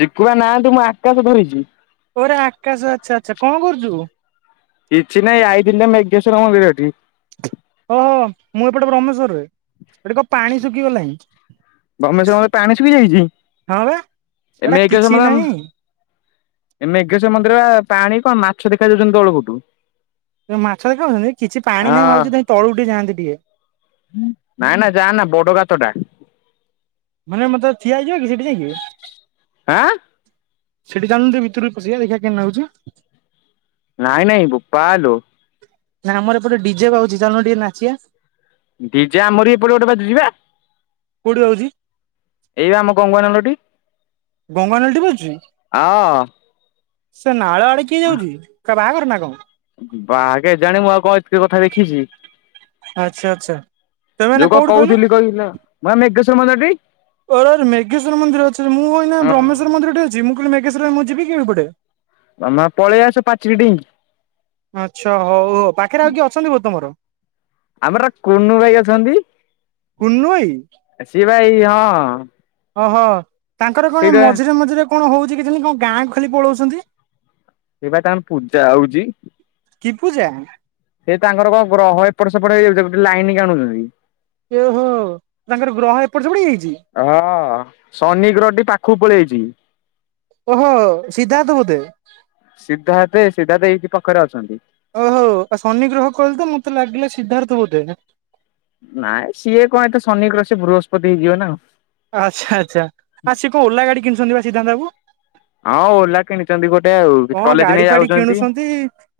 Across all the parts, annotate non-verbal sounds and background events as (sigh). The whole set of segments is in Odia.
ଶିକୁଆ ନାହାନ୍ତି, ମୁଁ ଆକାଶ ଧରିଛି। ଓ ରେ ଆକାଶ, ଆଛା ଆଛା, କଣ କରୁଚୁ? କିଛିନାଇଁ, ଆଇଥିଲି ତ ମେଘେଶ୍ୱର ମନ୍ଦିର ଠି। ଓହୋ, ମୁଁ ଏପଟେ ବ୍ରହ୍ମେଶ୍ୱରରେ, ଏଠି କ ପାଣି ଶୁଖିଗଲାଣିଁ। ବ୍ରହ୍ମେଶ୍ୱର ମନ୍ଦିର ରେ ପାଣି ଶୁଖିଯାଇଛି, ଏ ଏଟା ମେଘେଶ୍ୱର କିଛି ମନ୍ଦିର ଆମ ନାହିଁ। ମେଘଶ୍ୱର ମନ୍ଦିର ବା ପାଣି କଣ, ମାଛ ଦେଖାଯାଉଛନ୍ତି ତଳପଟୁ। ମାଛ ଦେଖାଯାଉଚନ୍ତି, କିଛି ପାଣି ନାହିଁ, ହଁ ଭାବୁଛି ଇ ତଳୁ ଟିକେ ଯାଆନ୍ତି ଟିକେ। ନାଇଁ ନା, ଯା ନା, ବଡ ଗାତଟା। ମାନେ ମତେ ଠିଆ ହେଇଯିବାକି, ସେଠି ଯାଇକି। ଆଁ ସେଠି ଚାଲୁନୁ ଟିକେ ଭିତରୁକୁ ପଶିବା, ଦେଖିବା କେମ ନାଗୁଚି? ନାଇଁ ନାଇଁ, ବୋପା ଆଲୋ। ନା ଆମର ଏପଟେ ଡିଜେ ଗାଉଚି, ଚାଲୁନ ଟିକେ ନାଚିଆ। ଡିିଜେ ଆମର ଏପଟେ ଗୋଟେ ବାଯୁଜିବା କୋଉଠି ରଉଛି? ଏଇ ବା ଆମ କଙ୍ଗାନଳଟି। ଗଙ୍ଗା ନଳୀ ଟି ବାଚୁଛି ଅ ସେ ନାଳ ଆଡେ କିଏ ଯାଉଛି? ବାହାଘର ନା କଣ ବା ଗେ ଏଜାନେ ମୁଁ ଆଉ କଣ ଏତେ କଥା ଦେଖିଛି। ଆଚ୍ଛା ଆଚ୍ଛା। ତମେ ଏଇନା ଯୋଉ କ କୋଉଠି କହିଲୁ କହୁଥିଲି କହିଲ ମ ମେଘେଶ୍ୱର ମନ୍ଦଟି ଓରେ ଓରେ ମେଘେଶ୍ୱର ମନ୍ଦିର ଅଛି ମୁଁ ଅଇନା ବ୍ରହ୍ମେସ୍ୱର ମନ୍ଦିରଟେ ଅଛି ମୁଁ କଇଲି ମେଗେଶ୍ୱରରେ ମୁଁ ଯିବି କେମିପଟେ? ମାମା ପଳେଇ ଆସ ପାଚିରି ଡେଇକି ଆଚ୍ଛା ହଉ ପାଖରେ ଆଉ କି ଅଛନ୍ତି ବୋ ତମର? ଆମର କୁନୁ ଭାଇ ଅଛନ୍ତି କୁନୁ ଭାଇ ସେ ବା ଏଇ ହଁ ଓଃହ ତାଙ୍କର କଣ ସେଇଟା ମଝିରେ ମଝିରେ କଣ ହଉଚି କେଜାଣି କଣ ଗାଁ କୁ ଖାଲି ପଳଉଛନ୍ତି। ଏ ବା ତାନ ପୂଜା ହଉଛି। କି ପୂଜା? ଏ ତାଙ୍କର କ ଗ୍ରହ ଏପଟ ସେପଟ ହେଇଯାଉଛି ଗୋଟେ ଲାଇନିକି ଆଣୁଛନ୍ତି। ଏହୋ ତାଙ୍କର ଗ୍ରହ ଏପଟ ସେପଟ ହେଇଆଇଚି। ଅ ହଁ ଶନି ଗ୍ରହଟି ପାଖକୁ ପଳେଇଛି। ଓହୋ ସିଦ୍ଧାର୍ଥ ବୋଧେ? ସିଦ୍ଧାର୍ଥ ସିଧାର୍ଥ ଏଇକି ପାଖରେ ଅଛନ୍ତି। ଓହୋ ଆ ଶନି ଗ୍ରହ କହିଲେ ତ ମତେ ଲାଗିଲା ସିଦ୍ଧାର୍ଥ ବୋଧେ। ନାଇଁ ସିଏ କ ଏତେ ଶନି କର ସେ ବୃହସ୍ପତି ଗିଅ ନା ଆ ଆଚ୍ଛା ଆଚ୍ଛା ଆ ସିଏ କଣ ଓଲା ଗାଡି କିଣିଛନ୍ତି ବା ସିଦ୍ଧାନ୍ତ ବାବୁ। ହଁ ଓଲା କିଣିଛନ୍ତି ଗୋଟେ ଆଉ କଣ କଲେଜ ଗାଡି ନେଇ ଫାଡି ଯାଉଛନ୍ତି। କିଣୁଛନ୍ତି।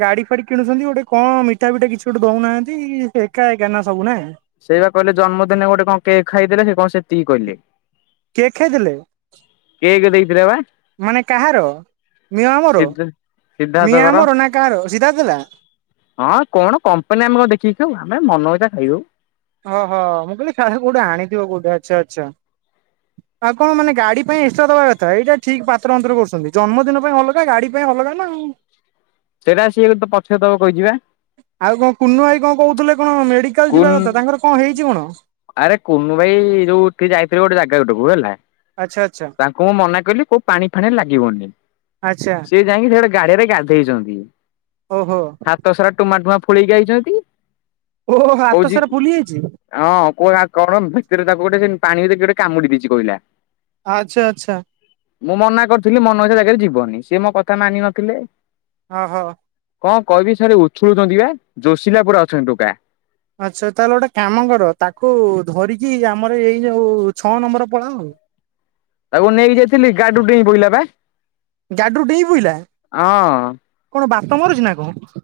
ଗାଡି ପାଡି କିଣୁଛନ୍ତି ଗୋଟେ କଣ ମିଠା ବିଠା କିଛି ଗୋଟେ ଦଉନାହାନ୍ତି ଏକା ଏକାନା ସବୁ ନା। ସେ ବା କହିଲେ ଜନ୍ମଦିନେ ଗୋଟେ କଣ କେକ୍ ଖାଇଦେଲେ ସେ କଣ ସେତିକି କହିଲେ। କେକ୍ ଖାଇଦେଲେ? କେକ୍ ଦେଇଥିଲେ ବା। ମାନେ କାହାର ମିଅମର? ସିଧା ମିଆଁ ସିଦ୍ଧାର୍ଥଙ୍କର ମୋର ନା କା ର ସିଧା ଥିଲା। ହଁ କଣ କମ୍ପାନୀ ଆମେ କ ଦେଖିକିଉ ଆମେ ମନଇଚା ଖାଇଦଉ। ଓହୋ ମୁଁ କିଇଲି କାଳେ କଉଟି ଆଣିଥିବ କଉଟ ଆଚ୍ଛା ଆଚ୍ଛା। ଆ କଣ ମାନେ ଗାଡି ପାଇଁ ଏକ୍ସଟ୍ରା ଦବା କଥା ଏଇଟା ଠିକ ପାତ୍ର ଅନ୍ତର କରୁଛନ୍ତି ଜନ୍ମଦିନ ପାଇଁ ଅଲଗା ଗାଡି ପାଇଁ ଅଲଗା ନା ଆଉ। ସେଇଟା ସିଏ ଗେ ପଛରେଦେବ କହିଛି ବା ଆଉ କଣ କୁନୁ ଭାଇ କଣ କହୁଥିଲେ କଣ ମେଡିକାଲ ଯିବା କଥା କୁନ୍ ତାଙ୍କର କଣ ହେଇଛି କଣ? ଆରେ କୁନୁ ଭାଇ ଯୋଉଠି ଯାଇଥିବ ଗୋଟେ ଜାଗା ଗୋଟକୁ ହେଲା। ଆଚ୍ଛା ଆଚ୍ଛା ତାଙ୍କୁ ମୁଁ ମନା କଲି କୋଉ ପାଣି ଫାଣିରେ ଲାଗିବନି ଆଚ୍ଛା ସେ ଯାଇକି ସେ ଗଟେ ଗାଡିଆରେ ଗାଧେଇଛନ୍ତି। ଓହୋ। ହାତସାରା ଟୁମା ଟୁମାଁ ଫୋଳିକି ଆଇଚନ୍ତି। ଓହୋହୋ ହାତ ସାରା ଫୁଲି ଯାଇଛି? ଆ ହଁ କଆ କଣ ଭିତରେ ତାକୁ ଗୋଟେ ସେ ପାଣି ଭିତରେ କେ ଗୋଟେ କାମୁଡି ଦେଇଛି କହିଲା। ଆଚ୍ଛା ଆଚ୍ଛା। ମୁଁ ମନା କରିଥିଲି ମନ ଇଚ୍ଛା ଜାଗାରେ ଯିବନି ସେ ମୋ କଥା ମାନିନଥିଲେ। ଓ ହୋ। କଣ କହିବି ସାର୍ ଉଛୁଳୁଛନ୍ତି ବା ଯୋଷିଲା ପୁରା ଅଛନ୍ତି ଟୋକା। ଆଚ୍ଛା ତାହେଲେ ଗୋଟେ କାମ କର ତାକୁ ଧରିକି ଆମର ଏଇ ଯୋଉ ଛଅ ନମ୍ବର ପଳାଅ ଆଉ ତାକୁ ନେଇକି ଯାଇଥିଲି ଗାଡିରୁ ଡେଇଁ ପଇଲା ପା ଗାଡିରୁ ଡେଇଁ ପଇଲା ହଁ। କଣ ବାତ ମାରୁଛି ନା କଣ?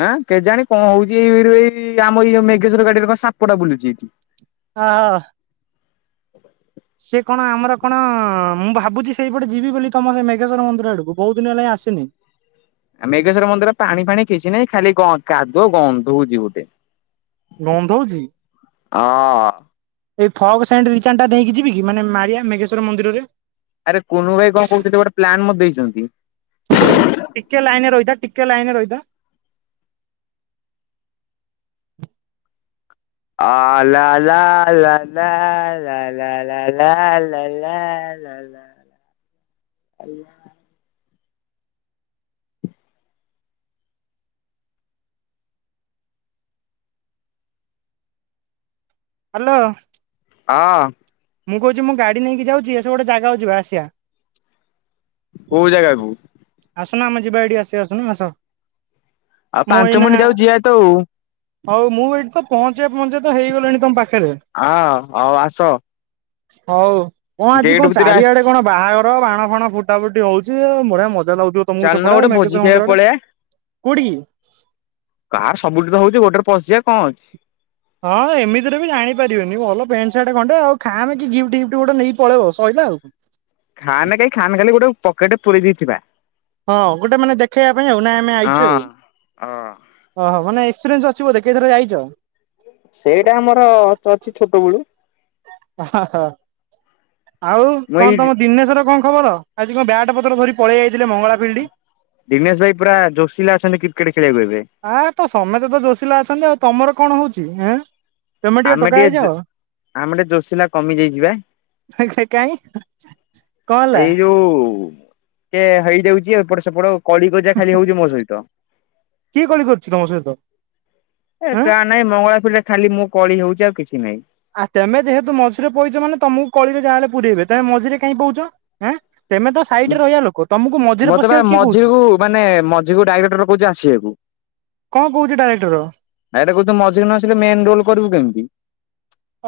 ହଁ କେଜାଣି କଣ ହଉଛି ଏଇ ଏଇ ଆମ ଏଇ ମେଘେ୍ସର୍ ଗାଡିରେ କଣ ସାପଟା ବୁଲୁଛି ଏଇଠି। ହଁ। ସେ କଣ ଆମର କଣ ମୁଁ ଭାବୁଛି ସେଇପଟେ ଯିବି ବୋଲି ତମ ସେ ମେଘେଶ୍ଵର ମନ୍ଦିର ଆଡକୁ ବହୁତ ଦିନ ହେଲା ଆସିନି। ମେଘେଶ୍ୱର ମନ୍ଦିର ପାଣି ଫାଣି କିଛି ନାହିଁ ଖାଲି କାଦୁଅ ଗନ୍ଧଉଛି ଗୋଟେ ଗନ୍ଧଉଛି। ଅ। ଏଇ ଫଗ୍ ସେଣ୍ଟ୍ ଦି ଚାଟା ନେଇକି ଯିବି କି ମାନେ ମାରିଆ ମେଘେଶ୍ୱର ମନ୍ଦିରରେ। ଆରେ କୁନୁ ଭାଇ କଣ କହୁଛନ୍ତି ଗୋଟେ ପ୍ଲାନ ମତେ ଦେଇଛନ୍ତି। ଟିକେ ଲାଇନରେ ରହିଥା ଟିକେ ଲାଇନରେ ରହିଥା। ଅ ଲା ଲା ଲା ଲା ଲା ଲା ଲା ଲା ଲା ଲା। ଲା ଲା ଲା। ହାଲୋ। ହଁ। ମୁଁ କହୁଛି ମୁଁ ଗାଡ଼ି ନେଇକି ଯାଉଛି ଆସ ଗୋଟେ ଜାଗାକୁ ଜିବା ଆସିବା। କୋଉ ଜାଗା କୁ? ଆସୁନା ଆମ ଯିବା ଏଇଠି ଆସ ଆସୁନ ଆସ ଆଉ ମୁଁ ପାଞ୍ଚ ଏଇନା ମିନିଟ୍ ଯାଉ ଯିବା ତ ଆଉ ହଉ ମୁଁ ଏଇଠି ତ ପହଞ୍ଚିଆ ପହଞ୍ଚିଆ ତ ହେଇଗଲିଣି ତମ ପାଖରେ। ହଁ ହଉ ଆସ ହଉ କଣ ଆଜି ଗେଟ୍ କଣ ଭିତରେ ଆସ। ଚାରିଆଡେ କଣ? ବାହାଘର ବାଣ ଫାଣ ଫୁଟା ଫୁଟି ହଉଛି ବଢିଆ ମଜା ଲାଗୁଥିବ। ତମକୁ ଚାଲୁନ ସେପଟେ ଗୋଟେ ଭୋଜି ମେଘେଶ୍ଵର ଖାଇବାକୁ ମନ୍ଦିର ଆଡେ ପଳେଇବା କୋଉଠିକି? କାର୍ ସବୁଠି ତ ହଉଛି ଗୋଟେରେ ପଶିଯିବା କଣ ହଉଛି? ହଁ ଏମିତିରେ ବି ଜାଣିପାରିବେନି ଭଲ ପ୍ୟାଣ୍ଟ ସାର୍ଟ ଖଣ୍ଡେ ଆଉ ଖାମେ କି ଗିଫ୍ଟ ଗିଫ୍ଟ ଗୋଟେ ନେଇ ପଳେଇବ ସଇଲା ଆଉ। ଖାମ କାଇଁ ଖାମ ଖାଲି ଗୋଟେ ପକେଟ ପୁରେଇ ଦେଇଥିବା। ହଁ ଗୋଟେ ମାନେ ଦେଖେଇବା ପାଇଁ ଆଉ ନାଇଁ ଆମେ ଆଇଛୁ ଆଉ ହଁ। ହଁ। ଓହୋ ମାନ ଏକ୍ସପିରିଏନ୍ସ ଅଛି ବୋଧେ କେଇଥର ଯାଇଛ? ସେଇଟା ଆମର ଅଛି ଛୋଟ ବେଳୁ। ଆଉ ମୁଁ କଣ ଏଇ ତମ ଦିନେଶର କଣ ଖବର ଆଜି କଣ ବ୍ୟାଟ ପତର ଧରି ପଳେଇ ଆଇଥିଲେ ମଙ୍ଗଳା ଫିଲ୍ଡ? ଦିନେଶ ଭାଇ ପୁରା ଯୋସିଲ ଅଛନ୍ତି କ୍ରିକେଟ ଖେଳିବାକୁ ଏବେ ଆଁ ତ ସମେତେ ତ ଜୋସିଲା ଅଛନ୍ତି ଆଉ ତମର କଣ ହଉଛି ଏଁ ତମେ ଟିକେ ଆମେ ଟୋକା ଜୋ ହେଇଯାଅ। ଆମେ ଟିକେ ଜୋସିଲା କମି ଯାଇଛିିବା? କାଇଁ କଣ ହେଲା ଏଇ ଯୋଉ ଟିକେ ହେଇଯାଉଛି ଏ ଏପଟ ସେପଟ କଳି କଜିଆ ଖାଲି ହଉଛି ମୋ ସହିତ କିଏ କଳି କରୁଛି ତମ ସହିତ? ଏ ଆଁ? କାଁ ନାହିଁ ମଙ୍ଗଳାପିରରେ ଖାଲି ମୁଁ କଳି ହଉଛି ଆଉ କିଛି ନାହିଁ। ଆ ତମେ ଯେହେତୁ ମଝିରେ ପହୁଛ ମାନେ ତମକୁ କଳିରେ ଯାହା ହେଲେ ପୁରେଇବେ ତମେ ମଝିରେ କାଇହିଁ କହୁଛଁ? ତମେ ତ ସାଇଡରେ ରହିବା ଲୋକ ତମକୁ ମଝିରେ ମତେ ବା ପଶିବାକୁ କିଏ କହୁଛି? ମଝିକୁ ମାନେ ମଝିକୁ ଡାଇରେକ୍ଟର କହୁଛି ଆସିବାକୁ। କଣ କହୁଛି ଡାଇରେକ୍ଟର? ଆଇଟା କହୁ ମଝିରେ ନଆସିଲେ ମେନ ରୋଲ କରିବୁ କେମିତି?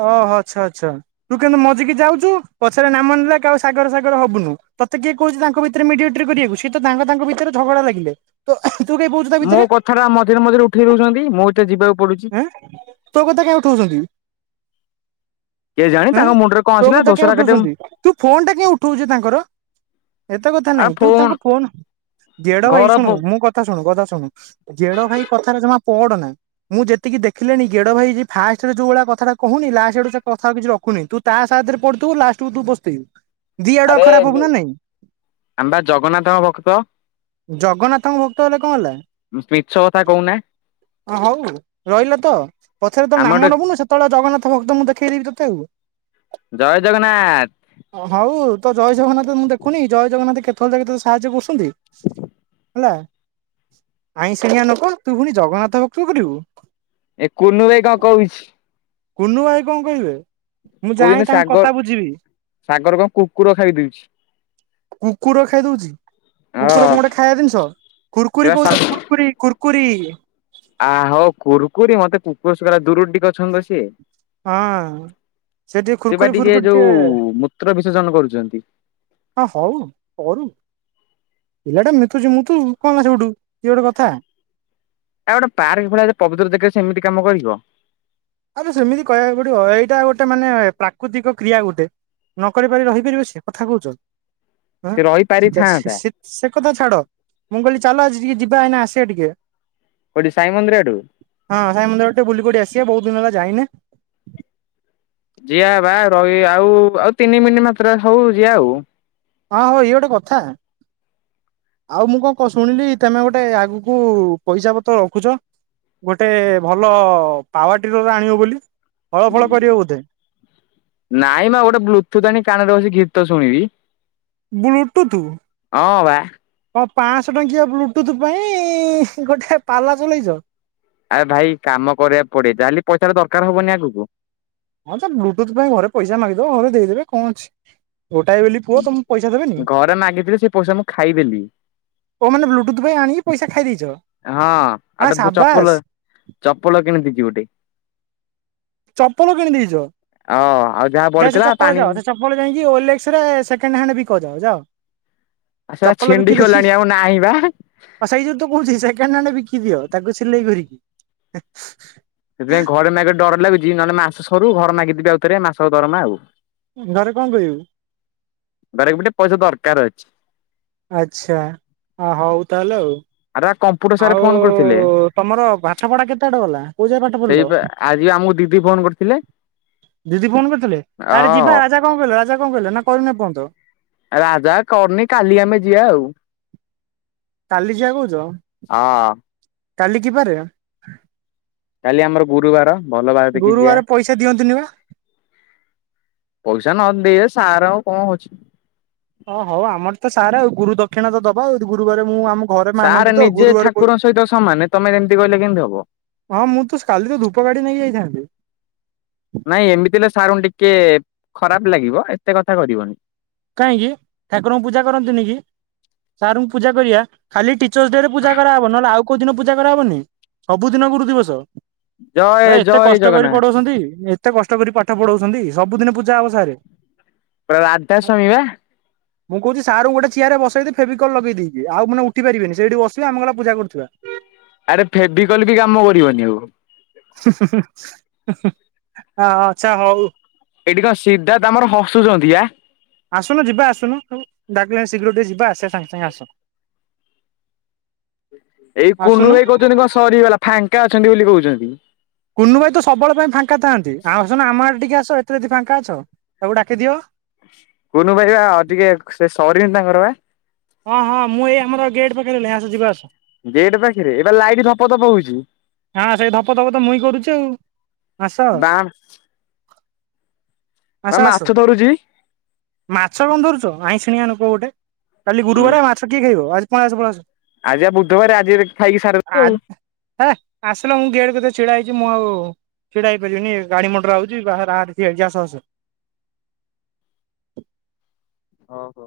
ଓହଃ ଆଛା ଆଛା। ତୁ କିନ୍ତୁ ମଜିକି ଯାଉଛୁ ପଛରେ ନାମ ନେଲେ କୋଉ ସାଗର ସାଗର ହବୁନୁ ତତେ କିଏ କହୁଛି ତାଙ୍କ ଭିତରେ ମିଡିଏଣ୍ଟି କରିବାକୁ ସିଏ ତ ତାଙ୍କ ଭିତରେ ଝଗଡା ଲାଗିଲ ତ ତୁ କେହି କହୁଛୁ ତା ଭିତରେ ଏଥର ମଝିରେ ମଝିରେ ଉଠେଇ ଦୋଉଚନ୍ତି ମୁଁ ଏତେ ଯିବାକୁ ପଡୁଚି। ଆଁ ତୋ କଥା କାଇଁ ଉଠଉଛନ୍ତି? କେଜାଣି ହୁଁ ତାଙ୍କ ମୁଣ୍ଡରେ କଣ ତୋ ଆସିଲା କଥା କାଇଁ ଦୋସରା କାଟିବ ଉଠଉଛନ୍ତି ତୁ ଫୋନ ଟା କାଇଁ ଉଠଉ ଯେ ତାଙ୍କର। ଏତେ କଥା ନାଇଁ ତୁ ତାଙ୍କ ଫୋନ ଗେଡ ଭାଇ ଘର ଶୁଣୁ ମୁଁ କଥା କଥା ଶୁଣୁ କଥା ଶୁଣୁ ଗେଡ଼ ଭାଇ କଥାରେ ଜମା ପଡ ନା। ମୁଁ ଯେତିକି ଦେଖିଲିଣି ଗେଡ ଭାଇ ଫାଷ୍ଟରେ ଯୋଉ ଭଳିଆ କଥାଟା କହୁନି ଲାଷ୍ଟଆଡୁ ସେ କଥା କିଛି ରଖୁନି ତୁ ତା ସାଦରେ ପଡିଥିବୁ ଲାଷ୍ଟକୁୁ ତୁ ପସ୍ତେଇବୁ। ଦି ଆଡୁଆ ଆରେ ଖରାପ ହବୁ ଯୋ ନା ନାଇଁ ଆମବା ଜଗନ୍ନାଥଙ୍କ ଭକ୍ତ। ଜଗନ୍ନାଥଙ୍କ ଭକ୍ତ ହେଲେ କଁ ହେଲା। ମିଛ କଥା କୋହୁନେ। ଅ ହଉ ରହିଲା ତ ପଛରେ ତ ନାମ ନବୁନୁ ସେତେବେଳେ ଜଗନ୍ନାଥ ଭକ୍ତ ମୁଁ ଦେଖେଇଦେବି ତତେ ଆଉ। ଜୟ ଜଗନ୍ନାଥ। ହଉ ତ ଜୟ ଜଗନ୍ନାଥ ମୁଁ ଦେଖୁନି ଜୟ ଜଗନ୍ନାଥ କେତଳେ ଯାଇକି ତତେ ସାହାଯ୍ୟ କରୁଛନ୍ତି। ହେଲା ଆଇଁ ସିଣିଆ ଲୋକ ତୁ ପୁଣି ଜଗନ୍ନାଥ ଭକ୍ତ କରିବୁ। ଏ କୁନୁ ବାଇ କଣ କହୁଛି। କୁନୁ ଭାଇ କଣ କହିବେ। ମୁଁ କୋଉ ଯାଏଁ ଚନୀ ତାଙ୍କ କଥା ସାଗର ବୁଝିବି ସାଗର କଣ କୁକୁର ଖାଇଦଉଚି। କୁକୁର ଖାଇ ଦଉଛି। କୁକୁର ହଁ କଣ ଗୋଟେ ଖାଇବା ଜିନିଷ, ସେ କୁର୍କୁରି ବା କହୁଚନ୍ତି କୁର୍କୁରି କୁର୍କୁରି। ଆ ହୋଉ କୁରୁକୁରି ମତେ କୁକୁର ସୁଗଲା ଦୁରୁରୁ ଟିକେ ଅଛନ୍ତି ତ ସିଏ। ହଁ ଟିକେ ସେ ବା କୁୁରକୁରି ଟିକେ ଫୁୁରକୁରି ଯୋଉ ମୂତ୍ର ବିସର୍ଜନ କରୁଚନ୍ତି। ହଁ ହଉ କରୁ। ପିଲାଟା ମିତୁଛି ମୁତୁ କଣ ସେଇଠୁ ଇଏ ଗୋଟେ କଥା। ଆଉ ଗୋଟେ ପାର୍କ ଭଳିଆ ପବିତ୍ର ଜାଗାରେ ସେ ଏମିତି କାମ କରିବ। ଆଉ ସେମିତି କହିବାକୁ ପଡିବ ଏଇଟା ଗୋଟେ ମାନେ ପ୍ରାକୃତିକ କ୍ରିୟା ଗୋଟେ। ନ କରି ପାରି ରହିପାରିବ ସିଏ କଥା କହୁଚ। ସିଏ ରହିପାରିଥାନ୍ତା। ସେ କଥା ଛାଡ, ମୁଁ କହିଲି ଚାଲ ଆଜି ଟିକେ ଯିବା ଏଇନା ଆସିବା ଟିକେ। କୋଠି ସାଇ ମନ୍ଦିର ଆଡୁ। ହଁ ସାଇ ମନ୍ଦିର ଆଡୁ ବୁଲିିପଡି ଆସିବା ବହୁତ ଦିନ ହେଲା ଯାଇନେ। ଜିଆ ବା ରହ ଆଉ ଆଉ ତିନି ମିନିଟ୍ ମାତ୍ର ହଉ ଯିଆ ଆଉ। ହଁ ହଉ ଇଏ ଗୋଟେ କଥା। ଆଉ ମୁଁ କଣ କ ଶୁଣିଲି ତେମେ ଗୋଟେ ଆଗୁକୁ ପଇସା ପତ୍ର ରଖୁଚ। ଗୋଟେ ଭଲ ପାୱରଟିରର ଆଣିବ ବୋଲି ହଳ ଫଳ କରିବ ବୋଧେ? ନାଇଁ ମା ଗୋଟେ ବ୍ଲୁଟୁଥ ଆଣି କାନରେ ବସି ଗୀତ ଶୁଣିବି। ବ୍ଲୁଟୁତୁ? ହଁ ବା ହଁ ପାଞ୍ଚଶହ ଟଙ୍କିଆ ବ୍ଲୁଟୁଥ ପାଇଁ ଗୋଟେ ପାଲା ଚଲେଇଚ। ଆରେ ଭାଇ କାମ କରିବାକୁ ପଡେ ଯାଲି ପଇସା ଟା ଦରକାର ହବନି ଆଗକୁ। ହଁ ତ ବ୍ଲୁଟୁଥ୍ ପାଇଁ ଘରେ ପଇସା ମାଗିଦବ ଘରେ ଦେଇଦେବେ କଁ ଅଛି। ଗୋଟାଏ ବୋଲି ପୁଅ ତମକୁ ପଇସା ଦେବେନି। ଘରେ ମାଗିଥିଲେ ସେ ପଇସା ମୁଁ ଖାଇଦେଲି ଓ ମାନେ ବ୍ଲୁଟୁଥ ପାଇଁ ଆଣି ପଇସା ଖାଇ ଦେଇଛ। ହଁ ଆ ଆଟେ ସାବାସ୍ ଚପଲ ଚପଲ କିଣିଥିଲି ଗୋଟେ। ଚପଲ କିଣି ଦେଇଛ। ଅ ଆଉ ଯାହା ବଢିଥିଲା ପାଣି ଆପଣ ଯାଇଁକି ଓଲେକ୍ସରେ ସେକଣ୍ଡ ହ୍ୟାଣ୍ଡ୍ ବିିକ ଯାଅ ଯାଅ। ଆ ସେଟା ଛିଣ୍ଡି ଗଲାଣି ଆଉ ନାହିଁ ବା। ସୋଇ ଯୋଗୁତ କହୁଚି ସେକେଣ୍ଡ ହାଣ୍ଡେ ବିକିଦିଅ ତାକୁ ସିଲେଇ କରିକି ସେଥିପାଇଁ ଘରେ ମାଗି ଡର ଲାଗୁଚି ନହେଲେ ମାସରୁ ଘର ମାଗିଥିବି ଆଉଥରେ ମାସ ଦରମା ଆଉ। ଘରେ କଣ କହିବୁ? ବାରେ ଗୋଟେ ପଇସା ଦରକାର୍ ଅଛି। ଆଚ୍ଛା ଆହଉ ତାହେଲେ ଆଉ। ଆରେ କପ୍ ପୁର ସାର୍ ଆଉ ଫୋନ୍ କରଥିଲେ ତମର ପାଠ ପଢା କେତେ ବାଟ ଗଲା କୋଉ ଯାଏ ପାଠ ପଢିଲ ସେଇପା ଆଜି ଆମକୁ ଦିଦି ଫୋନ୍ କରି ଥିଲେ। ଦିଦି ଫୋନ୍ କରିଥିଲେ ଆରେ ଯିବା ଅ ରାଜା କଣ କହିଲା ରାଜା କଣ କହିଲା ନାକଇନି ଏପଯ୍ୟନ୍ତ? ରାଜା କରିନି କାଲି ଆମେ ଯିବା ଆଉ। କାଲି ଯିବା କହୁଚ। ହଁ। କାଲି କିବାରେ? କାଲି ଆମର ଗୁରୁବାର ଭଲ ବାର ଦେଖିକି ଗୁରୁବାର ଯିଆ। ପଇସା ଦିଅନ୍ତିନି ବା ପଇସା ନଦେ ସାର୍ ଆଉ କଣ ହଉଚି। ହଁ ହଉ ଆମରତ ସାର୍ ଆଉ ଗୁରୁ ଦକ୍ଷିଣାତ ଦବା ଆଉ ଗୁରୁବରେ ମୁଁ ଆମ ଘରେ ସାର୍ ମାନନ୍ତି ତ ନିଜେ ଗୁରୁବାର ପ ଠାକୁରଙ୍କ ସହିତ ସମାନ ତମେ ଯେମିତି କହିଲେ କେମିତି ହବ। ହଁ ମୁଁତ କାଲିତ ଧୂପ କାଠି ନେଇକ ଯାଇଥାନ୍ତି। ନାଇଁ ଏମିତିଲେ ସାରୁଙ୍କୁ ଟିକେ ଖରାପ୍ ଲାଗିବ ଏତେ କଥା କରିବନି। କାହିଁକି ଠାକୁରଙ୍କୁ ପୂଜା କରନ୍ତୁନିକି ସାର୍ଙ୍କୁ ପୂଜା କରିବା ଖାଲି ଟି ଟିଚର୍ସଡେରେ ପୂାଜାକରାହବ ନହେଲେ ଆଉ କୋଉ ଦିନ ପୂାଜା କରାହବନି ସବୁ ଦିନ ଗୁରୁ ଦିବସ। ଏ ଜୟ ଏତେ ଜୟ କଷ୍ଟ କରି ଜଗନ୍ନାଥ ପଢଉଛନ୍ତି ଏତେ କଷ୍ଟ କରି ପାଠ ପଢଉଛନ୍ତି ସବୁଦିନ ପୂଜା ହବ ସାରେ। ପୁରା ରାଧା ସାମୀବା। ମୁଁ କହୁଚି ସାରଙ୍କୁ ଗୋଟେ ଚିଆରେ ବସେଇ ଦେଇ ଫେବିକଲ୍ ଲଗେଇଦେବି ଆଉ ମାନ ଉଠିପାରିବେନି ସେଇଠି ବସିବେ ଆମେ ପୂଜା କରୁଥିବା। ଆରେ ଫେବିକଲବି କାମ କରିବନି ଆଉ। ଆଁ ଆଚ୍ଛା ହଉ। ଏଇଠି କଣ ସିଦ୍ଧାର୍ଥ ଆମର ହସୁଚନ୍ତିବା। ଆସୁନୁ ଯିବା ଆସୁନୁ ସବୁ ଡାକିଲେଣି ଶୀଘ୍ର ଟିକେ ଯିବା ଆସିବା ସାଙ୍ଗେ ସାଙ୍ଗେ ଆସ। ଏଇ କୁନୁ ଆସୁନୁ ଭାଇ କହୁଛନ୍ତି କଣ ସରିଗଲା ଫାଙ୍କା ଅଛନ୍ତି ବୋଲି କହୁଚନ୍ତି। କୁନୁ ଭାଇତ ସବୁବେଳେପାଇଁ ଫାଙ୍କା ଥାଆନ୍ତି ଆଉ ଆସୁନ ଆମ ଆଡ଼େ ଟିକେଏ ଆସ ଏତେ ଯଦି ଫାଙ୍କା ଅଛ ତାକୁ ଡାକିଦିଅ। କୁନୁ ଭାଇପା ଟିକେ ସେସରିନି ତାଙ୍କରବା। ହଁ ହଁ ମୁଁ ଏଇ ଆମର ଗେଟ୍ ପାଖରେ ହେଲି ଆସ ଯିବା ଆସ। ଗେଟ୍ ପାଖରେ ଏବେ ଲାଇଟ୍ ଧପ ଧପ ହଉଚି। ହଁ ସେଇ ଧପ ଧପତ ମୁଇଁ କରୁଚି ଆଉ ଆସ। (unintelligible) ଆସ ନା ଆସ ମାଛ ଧରୁଛି। ମାଛ କଣ ଧରୁଛ ଆଇଁ ିଣିଆ ଲୋକ ଗୋଟେ କାଲି ଗୁରୁବାରେ ମା ଛକିଏ ଖାଇବ ଆଜି ପଳିଆସ ପଳିଆସ। ଆଜିବା ବୁଧବାର ଆଜି ଖାଇକି ସାରଦେମି ଆଉ। ହେ ଆସିଲ ମୁଁ ଗେଟ୍ କତିରେ ଛିଡ଼ା ହେଇଚି ମୁଁ ଆଉ ଛିଡ଼ା ହେଇପାରିବିନି ଗାଡ଼ି ମର ଆଉଛି ବାହାର ଠିଆହେଇଛି ଆସ ଆସ। ଓହୋ।